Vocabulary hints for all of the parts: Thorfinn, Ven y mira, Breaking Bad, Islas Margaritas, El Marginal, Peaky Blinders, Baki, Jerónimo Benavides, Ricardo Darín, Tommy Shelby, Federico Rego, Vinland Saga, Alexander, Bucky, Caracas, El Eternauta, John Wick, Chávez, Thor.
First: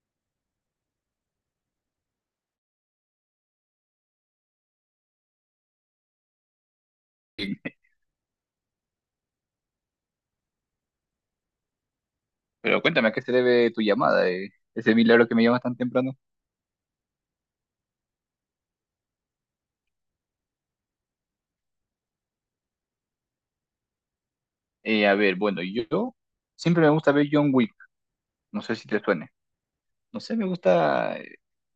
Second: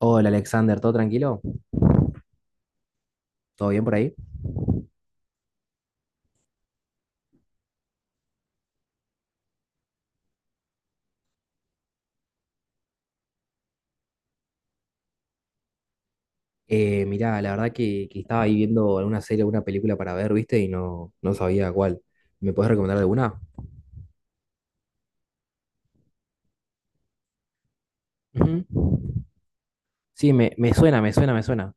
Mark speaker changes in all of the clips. Speaker 1: Hola Alexander, ¿todo tranquilo? ¿Todo bien por ahí?
Speaker 2: Bien. Pero cuéntame, ¿a qué se debe tu llamada? ¿Eh? Ese milagro que me llamas tan temprano.
Speaker 1: Mirá, la verdad que estaba ahí viendo alguna serie, alguna película para ver, ¿viste? Y no sabía cuál. ¿Me puedes recomendar alguna?
Speaker 2: A ver, bueno, yo siempre me gusta ver John Wick. No
Speaker 1: Ujú.
Speaker 2: sé si te suene. No
Speaker 1: Sí,
Speaker 2: sé, me
Speaker 1: me suena, me
Speaker 2: gusta.
Speaker 1: suena, me suena.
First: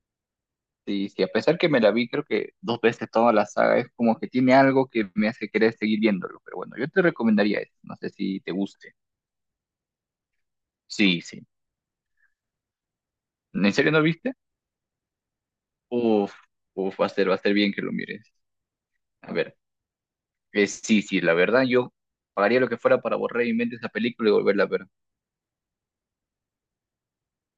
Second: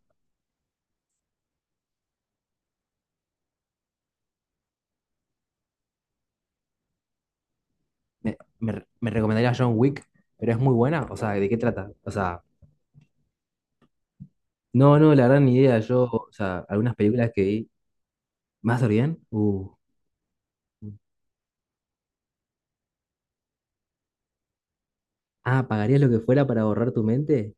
Speaker 2: Y si a pesar que me la vi, creo que dos veces toda la saga, es como que tiene algo que me hace querer seguir viéndolo. Pero bueno, yo te recomendaría eso. No sé
Speaker 1: Me,
Speaker 2: si te
Speaker 1: me, re-
Speaker 2: guste.
Speaker 1: me recomendaría John Wick, pero es muy buena. O
Speaker 2: Sí,
Speaker 1: sea,
Speaker 2: sí.
Speaker 1: ¿de qué trata? O sea,
Speaker 2: ¿En serio no viste?
Speaker 1: no, no, la verdad ni idea. Yo, o
Speaker 2: Uf,
Speaker 1: sea, algunas películas
Speaker 2: va a
Speaker 1: que
Speaker 2: ser bien
Speaker 1: vi.
Speaker 2: que lo mires.
Speaker 1: ¿Más o bien?
Speaker 2: A ver, sí, sí, la verdad, yo pagaría lo que fuera para borrar mi mente esa película y volverla a ver.
Speaker 1: Ah, ¿pagarías lo que fuera para borrar tu mente?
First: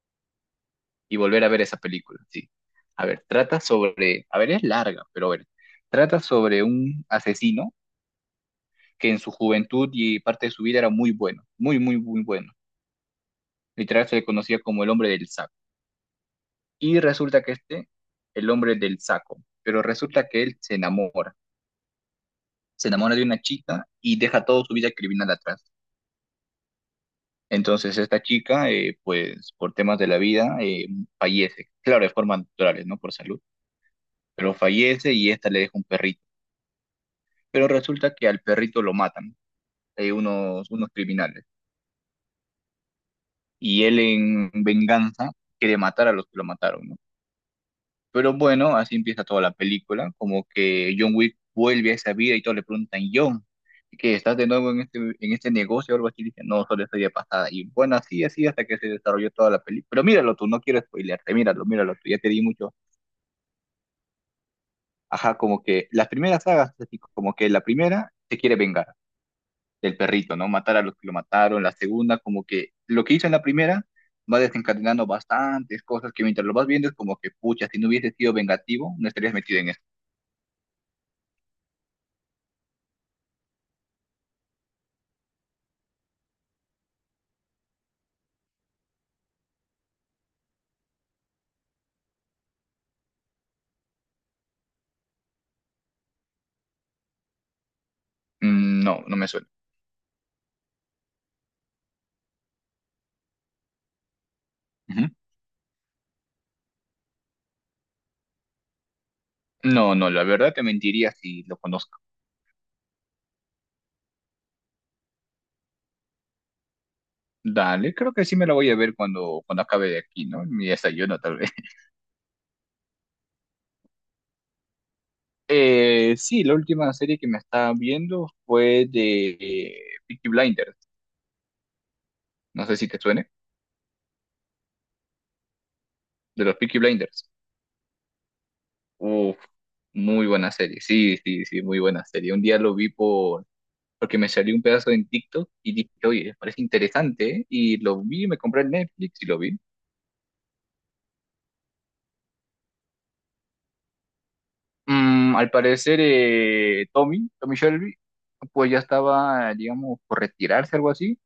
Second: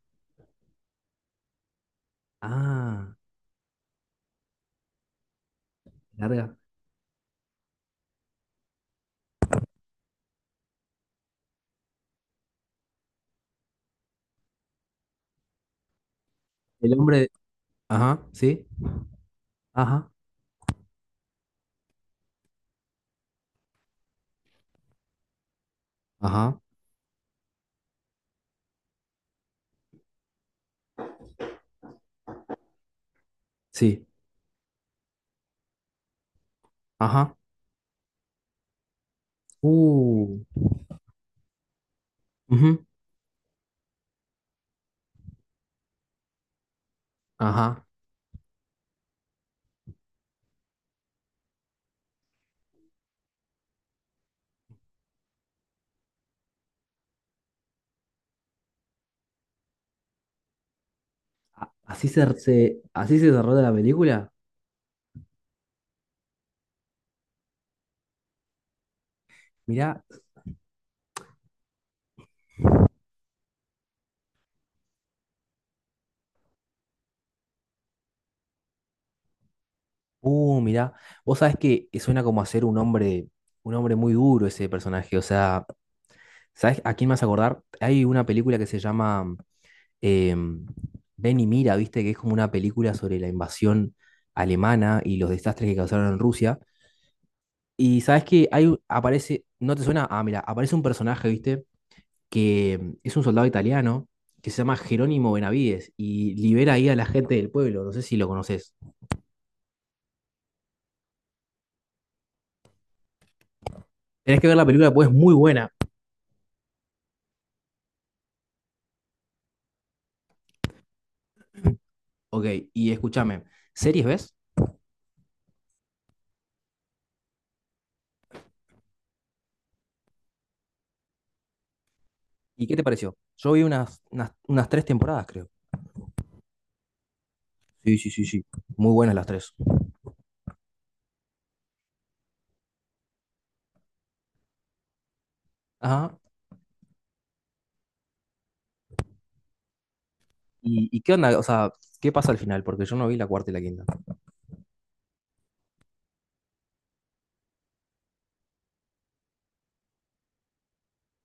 Speaker 2: Y volver a ver esa película, sí. A
Speaker 1: Ah,
Speaker 2: ver, trata sobre, a ver, es larga, pero a ver, trata
Speaker 1: larga.
Speaker 2: sobre un asesino que en su juventud y parte de su vida era muy bueno, muy, muy, muy bueno. Literal se le conocía como el hombre del saco.
Speaker 1: El
Speaker 2: Y
Speaker 1: hombre.
Speaker 2: resulta que este,
Speaker 1: Ajá,
Speaker 2: el
Speaker 1: sí.
Speaker 2: hombre del saco, pero
Speaker 1: Ajá,
Speaker 2: resulta que él se enamora de una chica y deja toda su vida criminal atrás.
Speaker 1: ajá,
Speaker 2: Entonces esta chica, pues por temas de la vida, fallece, claro, de forma natural, ¿no? Por salud,
Speaker 1: sí.
Speaker 2: pero fallece y esta le deja un perrito, pero resulta que al perrito lo matan,
Speaker 1: Uh,
Speaker 2: unos criminales,
Speaker 1: ujú,
Speaker 2: y él en venganza quiere matar a los que lo mataron, ¿no?
Speaker 1: ajá.
Speaker 2: Pero bueno, así empieza toda la película, como que John Wick vuelve a esa vida y todos le preguntan, John, ¿qué estás de nuevo en este negocio o algo así? Dice, no, solo estoy de pasada. Y bueno, así, así hasta que se desarrolló toda la película. Pero míralo tú, no quiero spoilearte, míralo,
Speaker 1: A-
Speaker 2: míralo
Speaker 1: Así
Speaker 2: tú, ya
Speaker 1: se,
Speaker 2: te di mucho.
Speaker 1: se- así se desarrolla la película.
Speaker 2: Ajá, como que las primeras sagas, así como que la primera se quiere vengar del
Speaker 1: Mirá,
Speaker 2: perrito, ¿no? Matar a los que lo mataron. La segunda, como que lo que hizo en la primera va desencadenando bastantes cosas que mientras lo vas viendo es como que, pucha, si no hubiese sido vengativo, no estarías metido en esto.
Speaker 1: mirá. Vos sabés que suena como hacer un hombre muy duro ese personaje. O sea, ¿sabés a quién me vas a acordar? Hay una película que se llama em, Ven y mira, ¿viste? Que es como una película sobre la invasión alemana y los desastres que causaron en Rusia. Y sabés que hay,
Speaker 2: Mm, no, no me
Speaker 1: aparece,
Speaker 2: suena.
Speaker 1: ¿no te suena? Ah, mira, aparece un personaje, ¿viste? Que es un soldado italiano que se llama
Speaker 2: Ujú.
Speaker 1: Jerónimo Benavides y libera ahí a la gente del pueblo. No sé si lo conoces.
Speaker 2: No, no, la verdad te mentiría si lo conozco.
Speaker 1: Tenés que ver la película, pues es muy buena.
Speaker 2: Dale, creo que sí me la voy a ver cuando, cuando acabe de aquí, ¿no? Mi desayuno, tal vez.
Speaker 1: Ok, y escúchame, ¿series ves?
Speaker 2: Sí, la última serie que me estaba viendo fue de Peaky Blinders. No
Speaker 1: ¿Y qué
Speaker 2: sé
Speaker 1: te
Speaker 2: si te
Speaker 1: pareció?
Speaker 2: suene,
Speaker 1: Yo vi unas tres temporadas, creo.
Speaker 2: de los Peaky Blinders.
Speaker 1: Sí, sí, sí, sí. Muy buenas las
Speaker 2: Uf,
Speaker 1: tres.
Speaker 2: Muy buena serie, sí, sí, sí, muy buena serie. Un día lo vi por, porque me salió un pedazo en TikTok y dije,
Speaker 1: Ajá.
Speaker 2: oye, parece interesante, ¿eh? Y lo vi, me compré el Netflix y lo vi.
Speaker 1: ¿Y qué onda? O sea, ¿qué pasa al final? Porque yo no vi la cuarta y la quinta.
Speaker 2: Mm, al parecer, Tommy, Tommy Shelby, pues ya estaba, digamos, por retirarse, algo así,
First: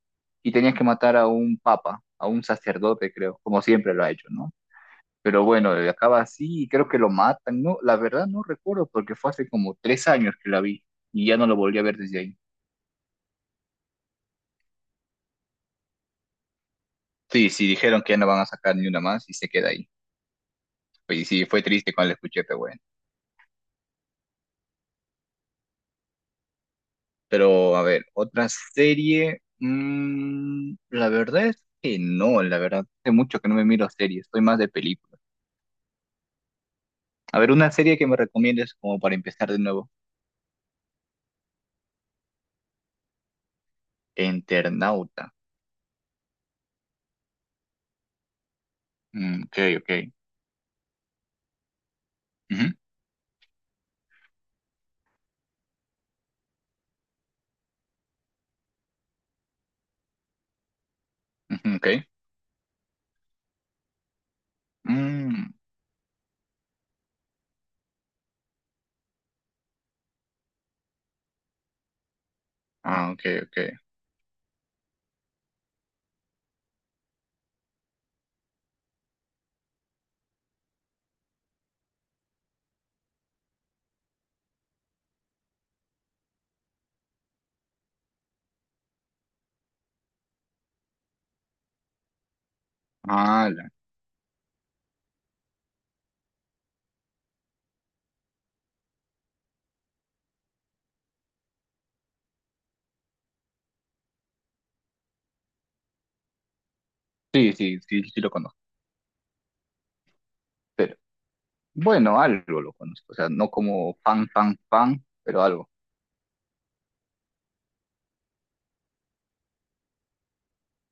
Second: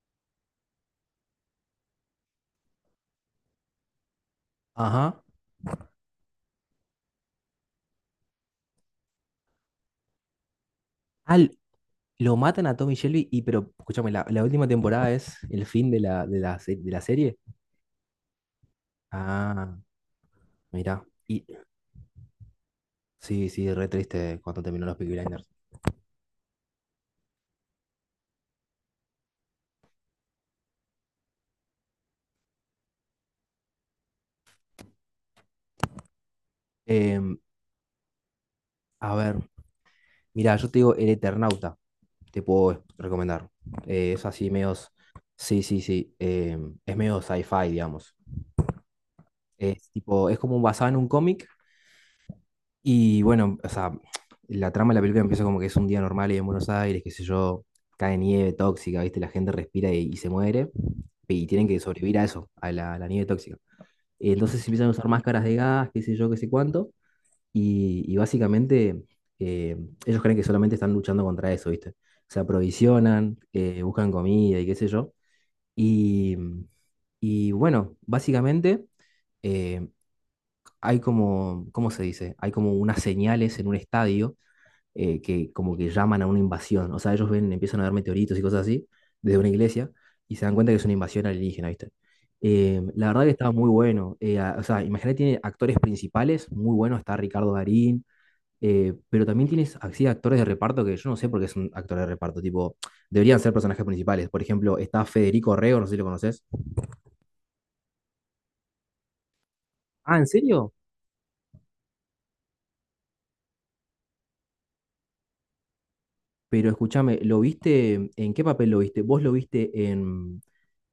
Speaker 2: y tenía que matar a un papa, a un sacerdote, creo, como siempre lo ha hecho, ¿no?
Speaker 1: Ajá.
Speaker 2: Pero bueno, acaba así y creo que lo matan, ¿no? La verdad no recuerdo porque fue hace como 3 años que la vi y ya no
Speaker 1: Al,
Speaker 2: lo volví a ver desde
Speaker 1: lo
Speaker 2: ahí.
Speaker 1: matan a Tommy Shelby y, pero, escúchame, la última temporada es el fin de la serie.
Speaker 2: Sí, sí, dijeron que ya no van a sacar ni una más y se queda
Speaker 1: Ah,
Speaker 2: ahí.
Speaker 1: mirá.
Speaker 2: Pues sí,
Speaker 1: Y
Speaker 2: fue triste cuando la escuché, pero bueno.
Speaker 1: sí, sí, re triste cuando terminó los Peaky Blinders.
Speaker 2: Pero a ver, otra serie. Mm, la verdad es que no, la verdad. Hace mucho que no me miro series, estoy más de películas.
Speaker 1: Em,
Speaker 2: A ver, una serie que me recomiendes como
Speaker 1: a
Speaker 2: para
Speaker 1: ver,
Speaker 2: empezar de nuevo.
Speaker 1: mira, yo te digo El Eternauta, te puedo recomendar. Es así, medio.
Speaker 2: Internauta.
Speaker 1: Sí, sí, sí. Es medio sci-fi, digamos.
Speaker 2: Mm, ok,
Speaker 1: Es
Speaker 2: ok.
Speaker 1: tipo, es como basado en un cómic.
Speaker 2: Ujú,
Speaker 1: Y bueno, o sea, la trama de la película empieza como que es un día normal y en Buenos Aires, qué sé yo, cae nieve tóxica, ¿viste? La gente respira y se muere. Y tienen
Speaker 2: ujú,
Speaker 1: que
Speaker 2: ok.
Speaker 1: sobrevivir a eso, a la nieve tóxica. Entonces empiezan a usar máscaras
Speaker 2: Mm,
Speaker 1: de gas, qué sé yo, qué sé cuánto. Y básicamente eh, ellos creen que solamente están luchando contra eso, ¿viste? Se
Speaker 2: ah, ok,
Speaker 1: aprovisionan,
Speaker 2: ok.
Speaker 1: buscan comida y qué sé yo. Y, y bueno, básicamente eh, hay como, ¿cómo se dice? Hay como unas señales en un estadio que como que llaman a una invasión. O sea, ellos ven, empiezan a ver meteoritos y cosas así desde una iglesia y se dan cuenta que es una invasión alienígena, ¿viste? La verdad que estaba muy
Speaker 2: Ala.
Speaker 1: bueno. O sea, imagínate, tiene actores principales muy buenos. Está Ricardo Darín, pero también tienes así actores de reparto que yo no sé por qué son actores de reparto, tipo, deberían ser personajes principales. Por ejemplo, está Federico Rego, no sé si lo conoces.
Speaker 2: Sí, sí, sí, sí lo conozco.
Speaker 1: Ah, ¿en serio?
Speaker 2: Pero bueno, algo lo conozco. O sea, no como fan, fan, fan, pero algo.
Speaker 1: Pero escúchame, ¿lo viste? ¿En qué papel lo viste? ¿Vos lo viste en,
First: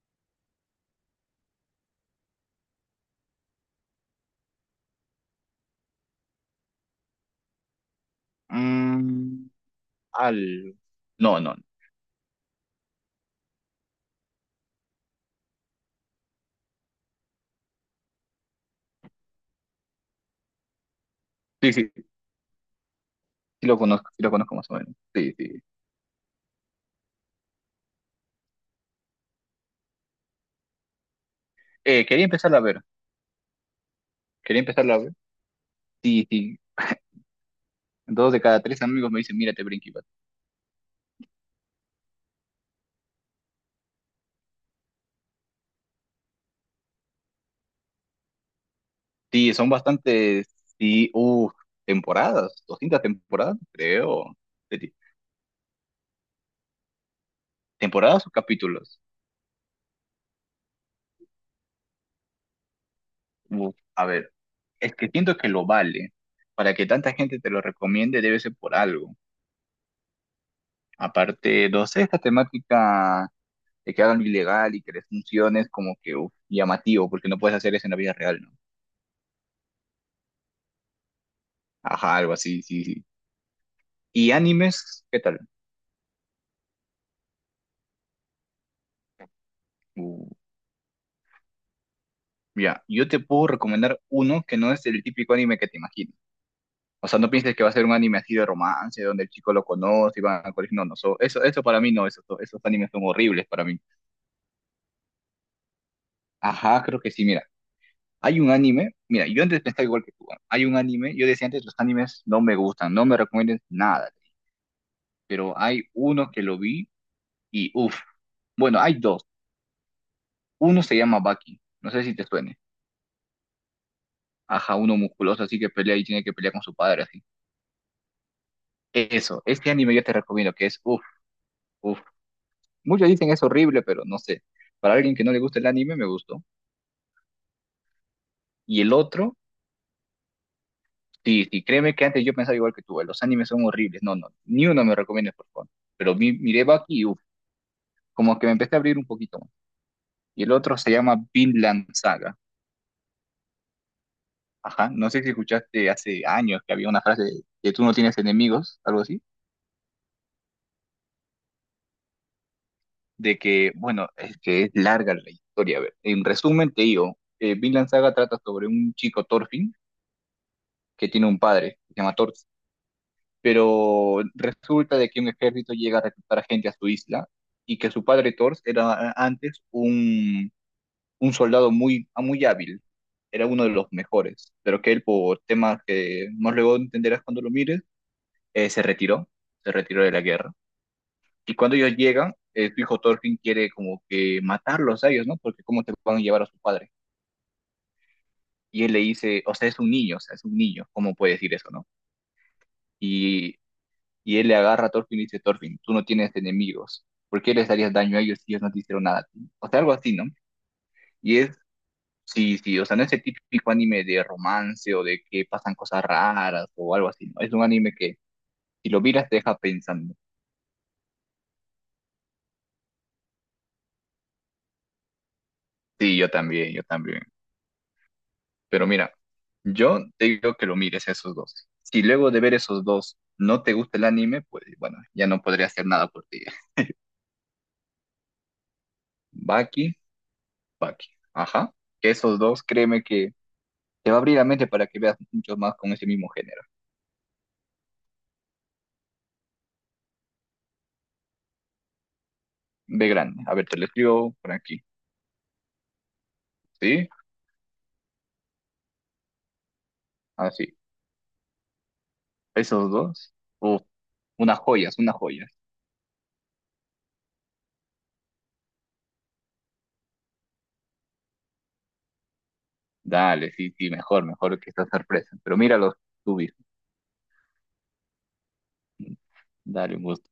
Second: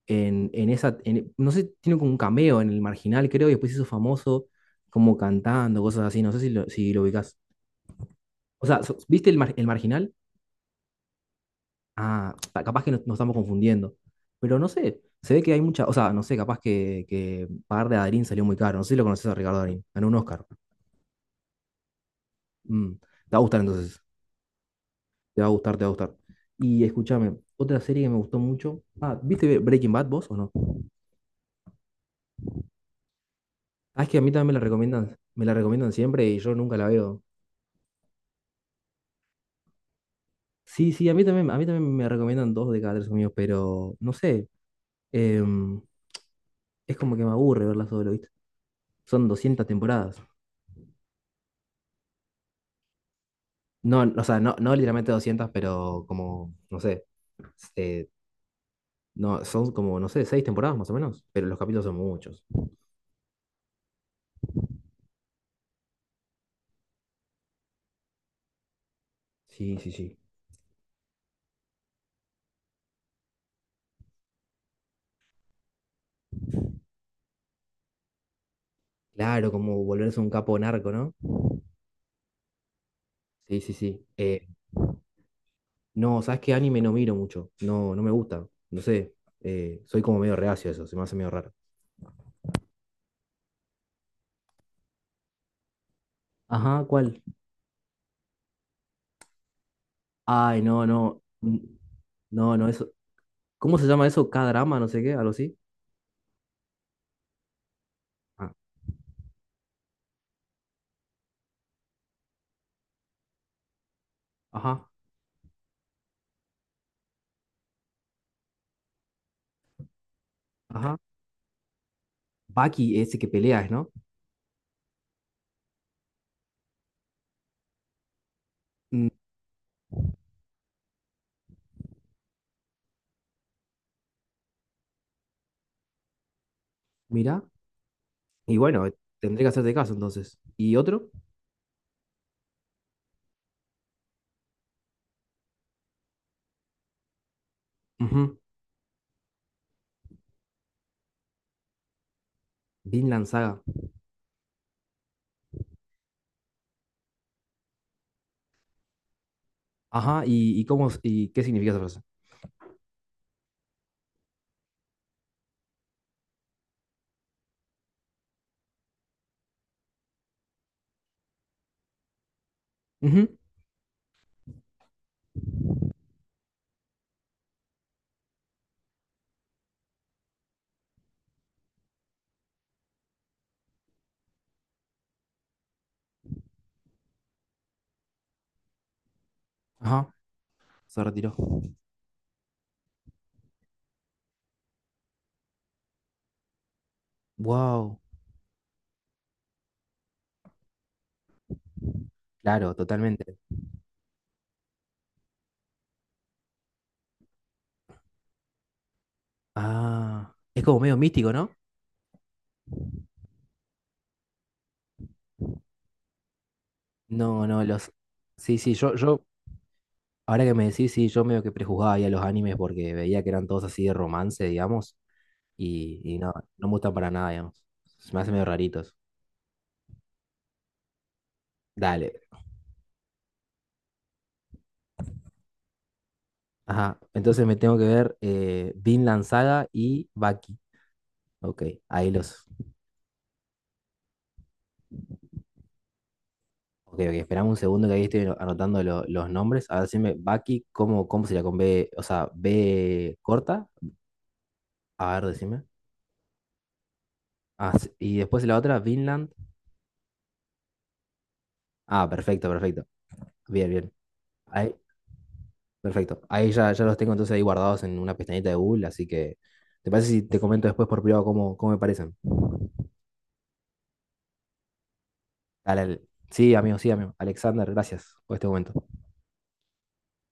Speaker 1: en esa, no sé, tiene como un cameo en El Marginal, creo, y después se hizo famoso como cantando, cosas así, no sé si lo, si lo ubicás. O sea, ¿viste el,
Speaker 2: Mm,
Speaker 1: El Marginal?
Speaker 2: al... No, no,
Speaker 1: Ah, capaz que nos estamos confundiendo. Pero no sé, se ve que hay mucha, o sea, no sé, capaz que pagar de Darín salió muy caro. No sé si lo conoces a Ricardo Darín. Ganó un Oscar.
Speaker 2: sí, sí,
Speaker 1: Mm, te va a gustar entonces.
Speaker 2: sí lo conozco más o menos. Sí,
Speaker 1: Te va a
Speaker 2: sí.
Speaker 1: gustar, te va a gustar. Y escúchame, otra serie que me gustó mucho. Ah, ¿viste Breaking Bad vos o no?
Speaker 2: Quería empezarla a ver,
Speaker 1: Ah, es que a mí también
Speaker 2: quería empezarla a ver.
Speaker 1: me la recomiendan siempre
Speaker 2: Sí,
Speaker 1: y yo
Speaker 2: sí.
Speaker 1: nunca la veo.
Speaker 2: Dos de cada tres amigos me dicen, mírate Breaking Bad.
Speaker 1: Sí, sí, a mí también me recomiendan dos de cada tres amigos, pero no sé, em, es como que me aburre verla solo, ¿viste? Son
Speaker 2: Sí,
Speaker 1: 200
Speaker 2: son
Speaker 1: temporadas.
Speaker 2: bastantes, sí, uff, temporadas, 200 temporadas,
Speaker 1: No, o
Speaker 2: creo.
Speaker 1: sea, no, no
Speaker 2: Sí,
Speaker 1: literalmente 200 pero como, no sé, eh,
Speaker 2: ¿temporadas o capítulos?
Speaker 1: no, son como, no sé, seis temporadas más o menos, pero los capítulos son muchos.
Speaker 2: Uf, a ver, es que siento que lo vale. Para que tanta gente te lo recomiende debe ser por algo.
Speaker 1: Sí, sí, sí.
Speaker 2: Aparte, no sé, esta temática de que hagan lo ilegal y que les funcione es como que uf, llamativo, porque no puedes hacer eso en la vida real, ¿no?
Speaker 1: Claro, como volverse un capo narco, ¿no?
Speaker 2: Ajá, algo así, sí, sí.
Speaker 1: Sí, sí, sí.
Speaker 2: ¿Y animes? ¿Qué tal?
Speaker 1: No, ¿sabes qué? Anime no miro mucho, no, no me gusta, no sé, soy como
Speaker 2: Uh,
Speaker 1: medio reacio a eso, se me hace medio raro.
Speaker 2: ya, yo te puedo recomendar uno que no es el típico anime que te imaginas.
Speaker 1: Ajá,
Speaker 2: O sea,
Speaker 1: ¿cuál?
Speaker 2: no pienses que va a ser un anime así de romance, donde el chico lo conoce y van al
Speaker 1: Ay,
Speaker 2: colegio. No,
Speaker 1: no,
Speaker 2: no,
Speaker 1: no,
Speaker 2: eso, eso para mí no, esos,
Speaker 1: no,
Speaker 2: esos
Speaker 1: no,
Speaker 2: animes
Speaker 1: eso,
Speaker 2: son horribles para
Speaker 1: ¿cómo
Speaker 2: mí.
Speaker 1: se llama eso? K-drama, no sé qué, algo así.
Speaker 2: Ajá, creo que sí, mira. Hay un
Speaker 1: Ah,
Speaker 2: anime, mira, yo antes pensaba igual que tú. ¿Ah? Hay un anime, yo decía antes, los animes no me gustan, no me recomiendan nada.
Speaker 1: ajá,
Speaker 2: Pero hay uno que lo vi y uff, bueno, hay dos. Uno se
Speaker 1: ajá.
Speaker 2: llama Bucky, no sé si te suene.
Speaker 1: Baki, ese que peleas, ¿no?
Speaker 2: Ajá, uno musculoso así que pelea y tiene que pelear con su padre así.
Speaker 1: Mm,
Speaker 2: Eso, este anime yo te recomiendo que es uff, uff. Muchos dicen es horrible, pero no sé. Para alguien que no le gusta el anime, me gustó.
Speaker 1: mira. Y
Speaker 2: Y
Speaker 1: bueno,
Speaker 2: el otro,
Speaker 1: tendré que hacerte caso entonces. ¿Y otro?
Speaker 2: sí, sí, créeme que antes yo pensaba igual que tú, los animes son horribles. No, no, ni uno me recomiendas, por favor. Pero miré Bucky y uff, como
Speaker 1: Ujú.
Speaker 2: que me empecé a abrir un poquito más. Y el otro se llama Vinland Saga.
Speaker 1: Vinland Saga.
Speaker 2: Ajá, no sé si escuchaste hace años que había una frase de que tú no tienes enemigos, algo así.
Speaker 1: Ajá, ¿y cómo, y qué significa esa frase?
Speaker 2: De que, bueno, es que es larga la historia. A ver, en resumen te digo, Vinland Saga trata sobre un chico Thorfinn que tiene un padre, que se llama Thor,
Speaker 1: Ujú.
Speaker 2: pero resulta de que un ejército llega a reclutar a gente a su isla y que su padre Thor era antes un soldado muy, muy hábil, era uno de los mejores, pero que él por temas que más luego entenderás cuando lo mires, eh, se retiró, se retiró
Speaker 1: Ajá,
Speaker 2: de la guerra.
Speaker 1: se retiró.
Speaker 2: Y cuando ellos llegan, tu hijo Thorfinn quiere como que matarlos a ellos, ¿no? Porque cómo te van a llevar a su padre.
Speaker 1: Wow,
Speaker 2: Y él le dice, o sea, es un niño, o sea, es un niño, ¿cómo puede decir eso, no?
Speaker 1: claro, totalmente.
Speaker 2: Y, y él le agarra a Thorfinn y dice, Thorfinn, tú no tienes enemigos, ¿por qué les harías daño a ellos si ellos no te hicieron nada a ti? O sea, algo así, ¿no?
Speaker 1: Ah, es como medio místico,
Speaker 2: Y
Speaker 1: ¿no?
Speaker 2: es, sí, sí, o sea, no es el típico anime de romance o de que pasan cosas raras o algo así, ¿no?
Speaker 1: No,
Speaker 2: Es un
Speaker 1: no, los...
Speaker 2: anime que
Speaker 1: Sí, sí,
Speaker 2: si
Speaker 1: yo,
Speaker 2: lo
Speaker 1: yo,
Speaker 2: miras te deja pensando.
Speaker 1: ahora que me decís, sí, yo medio que prejuzgaba ahí a los animes porque veía que eran todos así de romance, digamos, y,
Speaker 2: Sí,
Speaker 1: y
Speaker 2: yo
Speaker 1: no, no me
Speaker 2: también, yo
Speaker 1: gustan para
Speaker 2: también.
Speaker 1: nada, digamos. Se me hacen medio
Speaker 2: Pero
Speaker 1: raritos.
Speaker 2: mira, yo te digo que lo mires a esos dos. Si
Speaker 1: Dale.
Speaker 2: luego de ver esos dos no te gusta el anime, pues bueno, ya no podría hacer nada por ti.
Speaker 1: Ajá, entonces me tengo que ver Vinland Saga
Speaker 2: Baki,
Speaker 1: y Baki.
Speaker 2: Baki.
Speaker 1: Ok,
Speaker 2: Ajá.
Speaker 1: ahí
Speaker 2: Esos
Speaker 1: los.
Speaker 2: dos, créeme que te va a abrir la mente para que veas muchos más con ese mismo género.
Speaker 1: Ok, ok, esperame un segundo que ahí estoy anotando los nombres. A ver, decime, Baki, ¿cómo, cómo sería con B? O sea,
Speaker 2: Ve
Speaker 1: B
Speaker 2: grande. A ver,
Speaker 1: corta.
Speaker 2: te lo escribo por aquí.
Speaker 1: A ver, decime.
Speaker 2: ¿Sí?
Speaker 1: Ah, sí, y después la otra, Vinland.
Speaker 2: Así.
Speaker 1: Ah, perfecto, perfecto.
Speaker 2: Esos dos.
Speaker 1: Bien,
Speaker 2: Uf,
Speaker 1: bien.
Speaker 2: unas
Speaker 1: Ahí,
Speaker 2: joyas, unas joyas.
Speaker 1: perfecto. Ahí ya, ya los tengo entonces ahí guardados en una pestañita de Google, así que. ¿Te parece si te comento después por privado cómo, cómo me parecen?
Speaker 2: Dale, sí, sí, mejor, mejor que esta sorpresa. Pero
Speaker 1: Dale,
Speaker 2: míralos
Speaker 1: dale.
Speaker 2: tú
Speaker 1: Sí,
Speaker 2: mismo.
Speaker 1: amigo, sí, amigo. Alexander, gracias por este momento.
Speaker 2: Dale, un gusto.